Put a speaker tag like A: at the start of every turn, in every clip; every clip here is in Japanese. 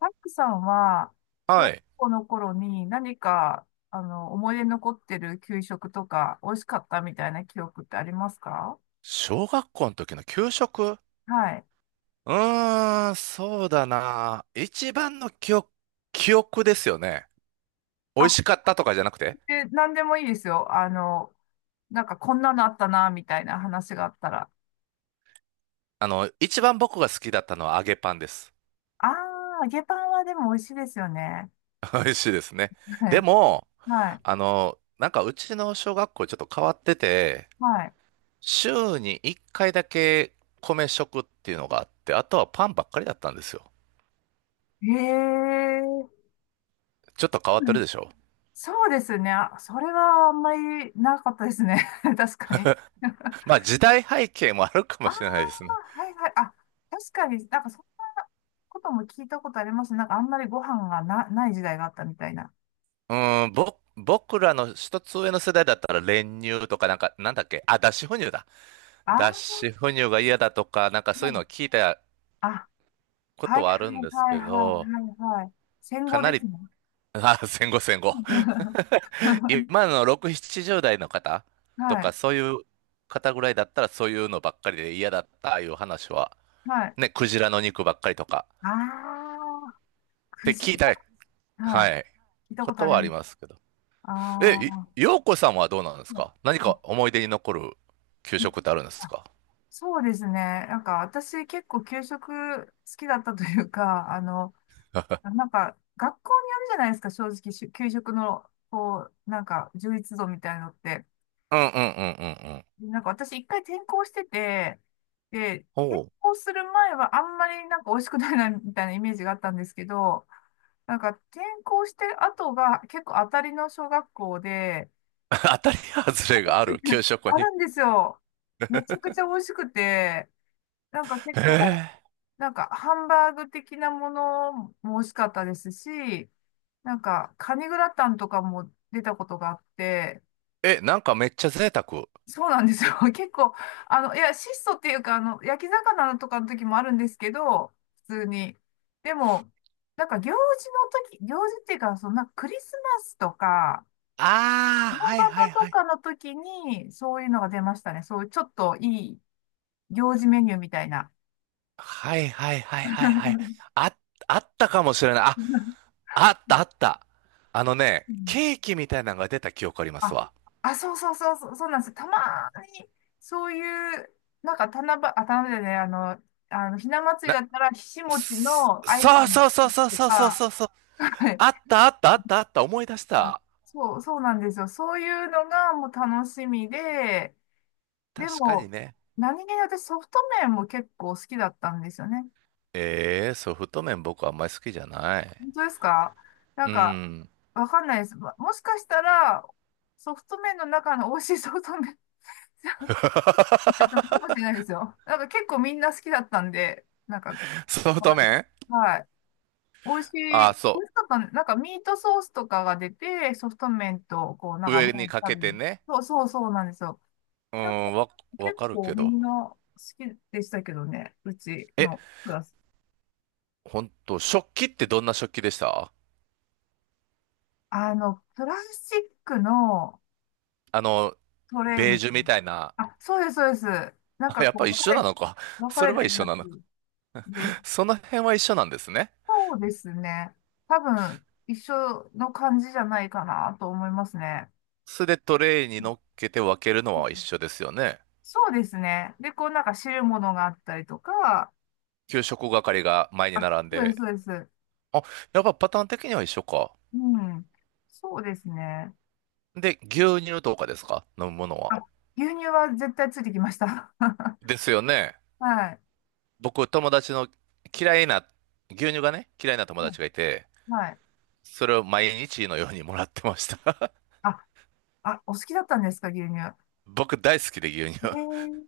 A: タックさんは、小
B: は
A: 学
B: い。
A: 校の頃に何か、思い出に残ってる給食とか、美味しかったみたいな記憶ってありますか？
B: 小学校の時の給食。
A: はい。
B: うーん、そうだな。一番の記憶ですよね。美味
A: あ、
B: しかったとかじゃなくて、
A: で、何でもいいですよ。なんかこんなのあったな、みたいな話があったら。
B: 一番僕が好きだったのは揚げパンです。
A: あー、揚げパンはでも美味しいですよね。
B: 美味しいですね。
A: は
B: で
A: い。
B: も、
A: はい。
B: なんかうちの小学校ちょっと変わってて、
A: はい。
B: 週に1回だけ米食っていうのがあって、あとはパンばっかりだったんですよ。
A: へえ、
B: ちょっと変わってるでしょ。
A: そうですね。あ、それはあんまりなかったですね。確かに。
B: まあ時代背景もあるかも
A: ああ、
B: しれないですね。
A: はいはい。あ、確かになんかそんなことも聞いたことありますね。なんかあんまりご飯がな、ない時代があったみたいな。
B: うん、僕らの一つ上の世代だったら練乳とかなんか、なんだっけ、あ、脱脂粉乳だ。
A: ああ、
B: 脱脂粉乳が嫌だとか、なんかそういうのを
A: もう、
B: 聞いた
A: あ、
B: こ
A: は
B: と
A: い
B: はあるん
A: はい
B: です
A: は
B: け
A: いは
B: ど、
A: いはいはい。戦
B: か
A: 後
B: な
A: で
B: り、
A: すね。
B: あ、戦後戦後。今の6、70代の方と
A: は
B: か、
A: い、
B: そういう方ぐらいだったらそういうのばっかりで嫌だったいう話は、
A: はい。
B: ね、クジラの肉ばっかりとか、
A: ああ、
B: っ
A: く
B: て
A: じ。
B: 聞いた、
A: は
B: は
A: い。
B: い、
A: 聞いた
B: こ
A: ことあ
B: と
A: り
B: はあ
A: ま
B: り
A: す。
B: ますけど。え、
A: あー、
B: いようこさんはどうなんです
A: あ、
B: か？何か思い出に残る給
A: び
B: 食ってあるんで
A: あ、
B: すか？
A: そうですね。なんか私結構給食好きだったというか、なんか、学校にあるじゃないですか、正直、給食の、こう、なんか、充実度みたいのって。
B: うんうんうんうんうん。
A: で、なんか、私、一回転校してて、で、転
B: おう。
A: 校する前は、あんまり、なんか、美味しくないな、みたいなイメージがあったんですけど、なんか、転校して後が、結構、当たりの小学校で、
B: 当たり外れがある給 食
A: あ
B: に。
A: るんですよ。めちゃくちゃ美味しくて、なんか、結構、
B: え
A: なんか、ハンバーグ的なものも美味しかったですし、なんか、カニグラタンとかも出たことがあって、
B: ええ、なんかめっちゃ贅沢。
A: そうなんですよ。結構、あの、いや、質素っていうか、あの、焼き魚とかの時もあるんですけど、普通に。でも、なんか行事の時、行事っていうか、そんなクリスマスとか、
B: ああ、
A: 大
B: はい
A: バ
B: はい
A: バと
B: はい。
A: かの時に、そういうのが出ましたね。そういうちょっといい行事メニューみたいな。
B: はいはいはいはいはい。あ、あったかもしれない。あ、あったあった。あのね、
A: うん、
B: ケーキみたいなのが出た記憶あります
A: あ、
B: わ。
A: あ、そうそうそう、そうそうなんです。たまに、そういう、なんか、七夕、あ、七夕じゃない、あの、ひな祭り
B: な、
A: だったら、ひしもちのアイコ
B: そう
A: ン
B: そうそうそう
A: と
B: そうそう
A: か、
B: そうそう。
A: はい、
B: あったあったあったあった。思い出し
A: あ、
B: た。
A: そう、そうなんですよ。そういうのがもう楽しみで、で
B: 確かに
A: も、
B: ね。
A: 何気に私ソフト麺も結構好きだったんですよね。
B: ええーソフト麺僕あんまり好きじゃない。
A: 本当ですか？なん
B: う
A: か、
B: ん。
A: わかんないです。もしかしたら、ソフト麺の中の美味しいソフト麺 だったのかもしれ ないですよ。なんか結構みんな好きだったんで、なんか、
B: ソフ
A: は
B: ト
A: い
B: 麺。
A: はい。美味し
B: あ
A: い、美
B: あ、そ
A: 味しかったね。なんかミートソースとかが出て、ソフト麺と、こう、なん
B: う。
A: か
B: 上
A: 前
B: に
A: に
B: かけ
A: 食べ
B: て
A: る。
B: ね。
A: そうそうそうなんですよ。
B: う
A: なんか
B: ん、わ
A: 結
B: かる
A: 構
B: け
A: み
B: ど。
A: んな好きでしたけどね、うち
B: え、
A: のクラス。
B: ほんと、食器ってどんな食器でした？
A: あの、プラスチックの
B: あの、
A: トレイ
B: ベー
A: みたい
B: ジュみたいな。
A: な。あ、そうです、そうです。なん
B: あ、
A: か
B: やっ
A: こ
B: ぱ
A: う、
B: 一緒なのか。
A: 分か
B: それ
A: れ
B: は
A: て
B: 一
A: る
B: 緒
A: やつ
B: なのか。
A: で、
B: その辺は一緒なんですね。
A: そうですね。多分、一緒の感じじゃないかなと思いますね。
B: それでトレイに
A: う
B: 乗っけて分けるのは一
A: ん、
B: 緒ですよね。
A: そうですね。で、こうなんか汁物があったりとか、
B: 給食係が前に
A: あ、
B: 並ん
A: そうです、
B: で。
A: そうです。
B: あ、やっぱパターン的には一緒か。
A: うん。そうですね。
B: で、牛乳とかですか？飲むものは。
A: あ、牛乳は絶対ついてきました。
B: ですよね。
A: はい。
B: 僕、友達の嫌いな、牛乳がね、嫌いな友
A: うん、
B: 達がいて、
A: はい。
B: それを毎日のようにもらってました。
A: あ、あ、お好きだったんですか、牛乳。え
B: 僕大好きで牛乳。
A: ー、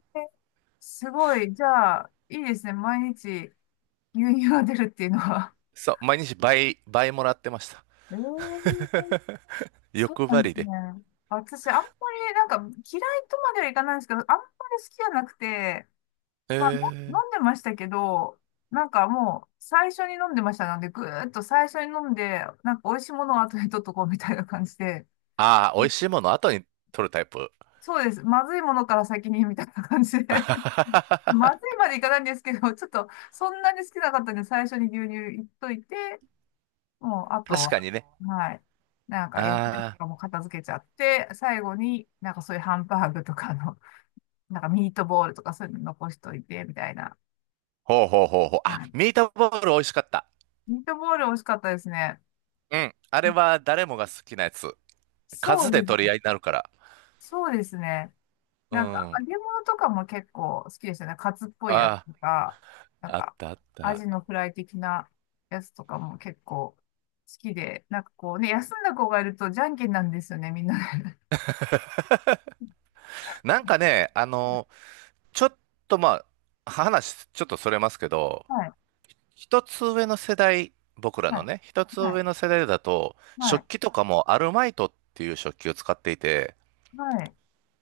A: すごい。じゃあ、いいですね。毎日牛乳が出るっていうのは。
B: そう、毎日倍、倍もらってました。
A: えー、 そう
B: 欲
A: な
B: 張
A: んで
B: り
A: す
B: で。
A: ね。私、あんまり、なんか、嫌いとまではいかないんですけど、あんまり好きじゃなくて、
B: え
A: まあ、の
B: ー、
A: 飲んでましたけど、なんかもう、最初に飲んでましたので、ぐーっと最初に飲んで、なんか、美味しいものを後で取っとこうみたいな感じで、
B: ああ、美味しいもの後に取るタイプ。
A: そうです。まずいものから先に、みたいな感じで。
B: 確
A: まずいまでいかないんですけど、ちょっと、そんなに好きなかったんで、最初に牛乳いっといて、もう、あとは、
B: かにね。
A: はい。なんか、野菜と
B: ああ、
A: かも片付けちゃって、最後になんかそういうハンバーグとかの、なんかミートボールとかそういうの残しといて、みたいな。
B: ほうほうほうほう。
A: は
B: あ、
A: い。
B: ミートボール美味しかった。
A: ミートボール美味しかったですね。
B: うん。あれは誰もが好きなやつ。
A: そ
B: 数
A: う
B: で
A: です。
B: 取り合いになるから。
A: そうですね。
B: う
A: なんか、
B: ん。
A: 揚げ物とかも結構好きですよね。カツっぽいやつ
B: あ
A: とか、なん
B: あ、あっ
A: か、
B: たあっ
A: ア
B: た。
A: ジのフライ的なやつとかも結構好きで、なんかこうね、休んだ子がいるとじゃんけんなんですよね、みんなで。
B: なんかね、ちょっとまあ、話、ちょっとそれますけど、
A: はい。
B: 一つ上の世代、僕ら
A: は
B: の
A: い。
B: ね、一つ
A: はい。
B: 上の世代だと、
A: はい。
B: 食器とかもアルマイトっていう食器を使っていて、
A: はい。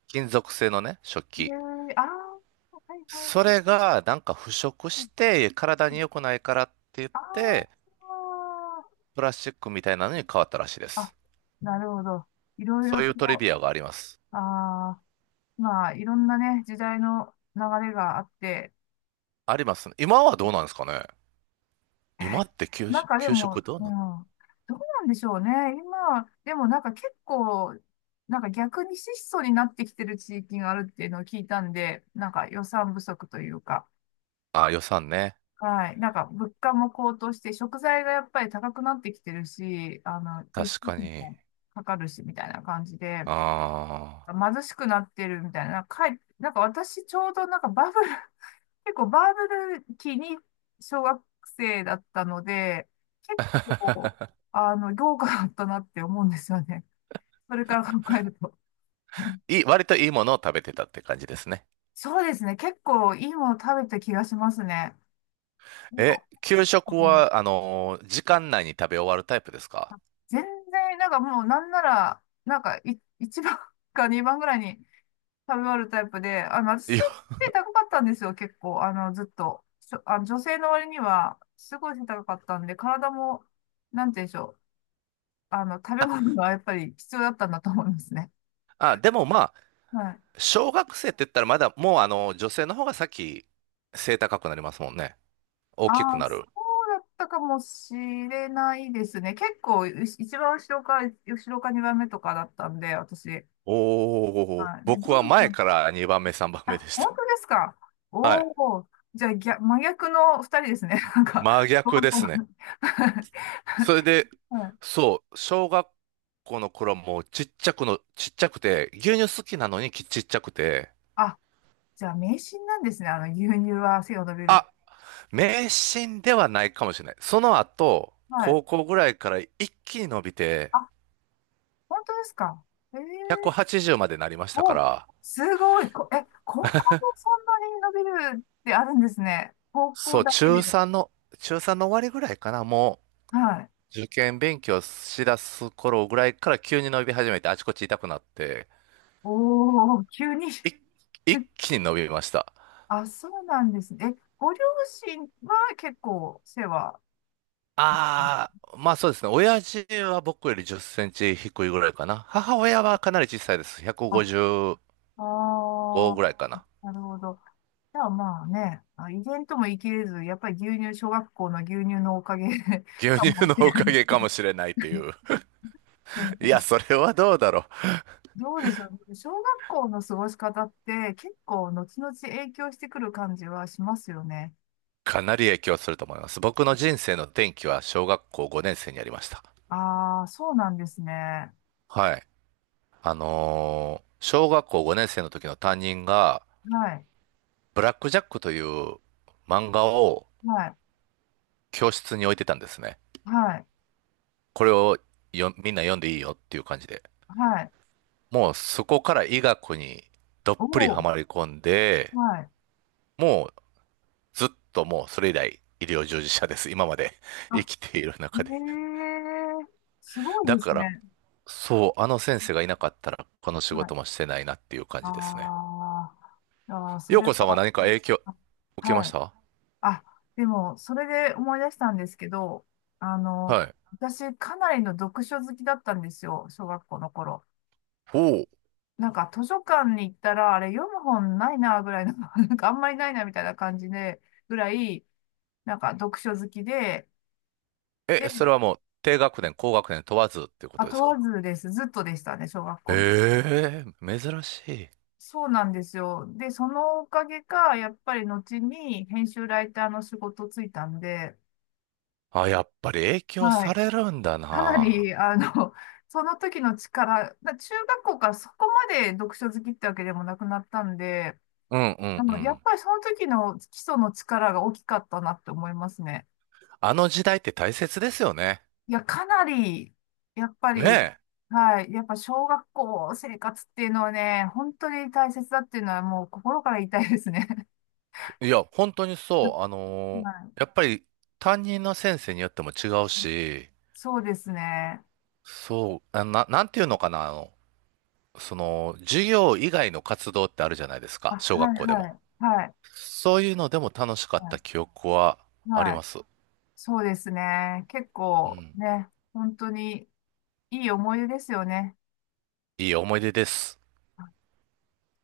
B: 金属製のね、食
A: ええ、
B: 器。
A: ああ、はいはい
B: そ
A: は
B: れ
A: い。
B: がなんか腐食
A: うん
B: して体
A: う
B: に
A: ん、
B: 良くないからって言っ
A: あ
B: て、プラスチックみたいなのに変わったらしいで
A: あ、あ、
B: す。
A: なるほど。いろい
B: そ
A: ろ
B: うい
A: と、
B: うトリビアがあります。
A: ああ、まあ、いろんなね、時代の流れがあって、
B: ありますね。今はどうなんですかね？今 って給
A: なん
B: 食、
A: かで
B: 給
A: も、
B: 食どう
A: う
B: な
A: ん、
B: の
A: どうなんでしょうね。今、でもなんか結構、なんか逆に質素になってきてる地域があるっていうのを聞いたんで、なんか予算不足というか。
B: あ、予算ね。
A: はい。なんか、物価も高騰して、食材がやっぱり高くなってきてるし、あの、輸出
B: 確
A: 費
B: かに。
A: もかかるし、みたいな感じで、
B: ああ。
A: 貧しくなってるみたいな、なんか、なんか私、ちょうどなんかバブル、結構バブル期に小学生だったので、結構、あの、豪華だったなって思うんですよね。それから考えると。
B: 割といいものを食べてたって感じですね。
A: そうですね。結構いいもの食べた気がしますね。なん
B: え、
A: か、
B: 給
A: う
B: 食
A: ん、
B: は、時間内に食べ終わるタイプですか？
A: 全然、なんかもうなんなら、なんか1番 か2番ぐらいに食べ終わるタイプで、あの、
B: い
A: 私背
B: や、
A: 高かったんですよ、結構。あの、ずっと。あの女性の割には、すごい背高かったんで、体も、なんて言うんでしょう。あの、食べ物
B: あ、
A: がやっぱり必要だったんだと思いますね。
B: あ、でもまあ、
A: はい。
B: 小学生って言ったらまだ、もう女性の方が先、背高くなりますもんね。大
A: あ
B: きく
A: あ、
B: な
A: そ
B: る。
A: うだったかもしれないですね。結構、一番後ろか、後ろか2番目とかだったんで、私。
B: おー、
A: はい。で、
B: 僕
A: ど
B: は
A: う
B: 前
A: ぞ、
B: から2番目、3番目で
A: あ、
B: し
A: 本
B: た。
A: 当ですか。
B: は
A: お
B: い。
A: お、じゃあ、逆、真逆の二人ですね。なんか、
B: 真
A: ど
B: 逆
A: ん
B: で
A: どん
B: すね。それで、
A: はい。
B: そう、小学校の頃もちっちゃくて、牛乳好きなのにきちっちゃくて、
A: あ、じゃあ、迷信なんですね。あの、牛乳は背が伸びる。
B: あ、迷信ではないかもしれない。その後、
A: はい。
B: 高校ぐらいから一気に伸びて、
A: あ、本当ですか。ええ、
B: 180までなりましたか
A: お、
B: ら、
A: すごい。こ、え、高校もそんなに伸びるってあるんですね。高
B: そ
A: 校
B: う、
A: だけ
B: 中
A: で。
B: 3の、中3の終わりぐらいかな、も
A: はい。
B: う、受験勉強しだす頃ぐらいから急に伸び始めて、あちこち痛くなって、
A: おお、急に。
B: い一気に伸びました。
A: あ、そうなんですね。え、ご両親は結構背は。
B: ああ、まあそうですね。親父は僕より10センチ低いぐらいかな。母親はかなり小さいです。
A: あ、
B: 155
A: ああ、
B: ぐらいかな。
A: なるほど。じゃあまあね、あ、遺伝とも言い切れず、やっぱり牛乳、小学校の牛乳のおかげ
B: 牛
A: か
B: 乳
A: も
B: の
A: しれ
B: お
A: な
B: か
A: い。
B: げかもしれないという。
A: でもな
B: い
A: んか、
B: や、それはどうだろう。
A: どうでしょうね。小学校の過ごし方って結構後々影響してくる感じはしますよね。
B: かなり影響すると思います。僕の人生の転機は小学校5年生にありました。
A: ああ、そうなんですね。は
B: はい。小学校5年生の時の担任が、
A: い、
B: ブラックジャックという漫画を
A: はい、
B: 教室に置いてたんですね。
A: はい、
B: これをよみんな読んでいいよっていう感じで。
A: はい。
B: もうそこから医学にどっ
A: お
B: ぷりは
A: お、
B: まり込んで、
A: はい。
B: もうずっとそれ以来医療従事者です。今まで 生
A: あ、
B: きている
A: え
B: 中で。
A: え、すごい
B: だ
A: で
B: か
A: す
B: ら
A: ね。
B: そう、あの先生がいなかったら、この仕
A: は
B: 事
A: い。
B: もしてないなっていう感じですね。
A: あー、あー、そ
B: 陽
A: れ
B: 子さんは
A: は、
B: 何か影響
A: あ、
B: 受けま
A: は
B: し
A: い。
B: た？
A: あ、でも、それで思い出したんですけど、あの、
B: はい。
A: 私、かなりの読書好きだったんですよ、小学校の頃。
B: おお。
A: なんか、図書館に行ったら、あれ、読む本ないな、ぐらいの、なんか、あんまりないな、みたいな感じで、ぐらい、なんか、読書好きで、
B: え、そ
A: で、
B: れはもう、低学年、高学年問わずっていうこ
A: あ、
B: とで
A: 問
B: すか？
A: わずです。ずっとでしたね、小学校の。
B: ええ珍しい。
A: そうなんですよ。で、そのおかげか、やっぱり後に編集ライターの仕事ついたんで、
B: あ、やっぱり影響
A: は
B: さ
A: い。
B: れるんだ
A: かな
B: な。
A: り、あの、その時の力、中学校からそこまで読書好きってわけでもなくなったんで、
B: うんう
A: あ
B: んう
A: の、やっ
B: ん。
A: ぱりその時の基礎の力が大きかったなって思いますね。
B: あの時代って大切ですよね。
A: いや、かなり、やっぱ
B: ね
A: り、はい、やっぱ小学校生活っていうのはね、本当に大切だっていうのはもう心から言いたいですね。
B: え。いや、本当にそう。
A: はい、
B: やっぱり担任の先生によっても違うし、
A: そうですね。
B: そう、なんていうのかな。授業以外の活動ってあるじゃないです
A: あ、
B: か、
A: は
B: 小学
A: い
B: 校で
A: は
B: も。
A: い、はい、
B: そういうのでも楽しか
A: は
B: っ
A: い、
B: た記憶はあり
A: はい、
B: ます。
A: そうですね。結
B: う
A: 構
B: ん。
A: ね、本当に、いい思い出ですよね。
B: いい思い出です。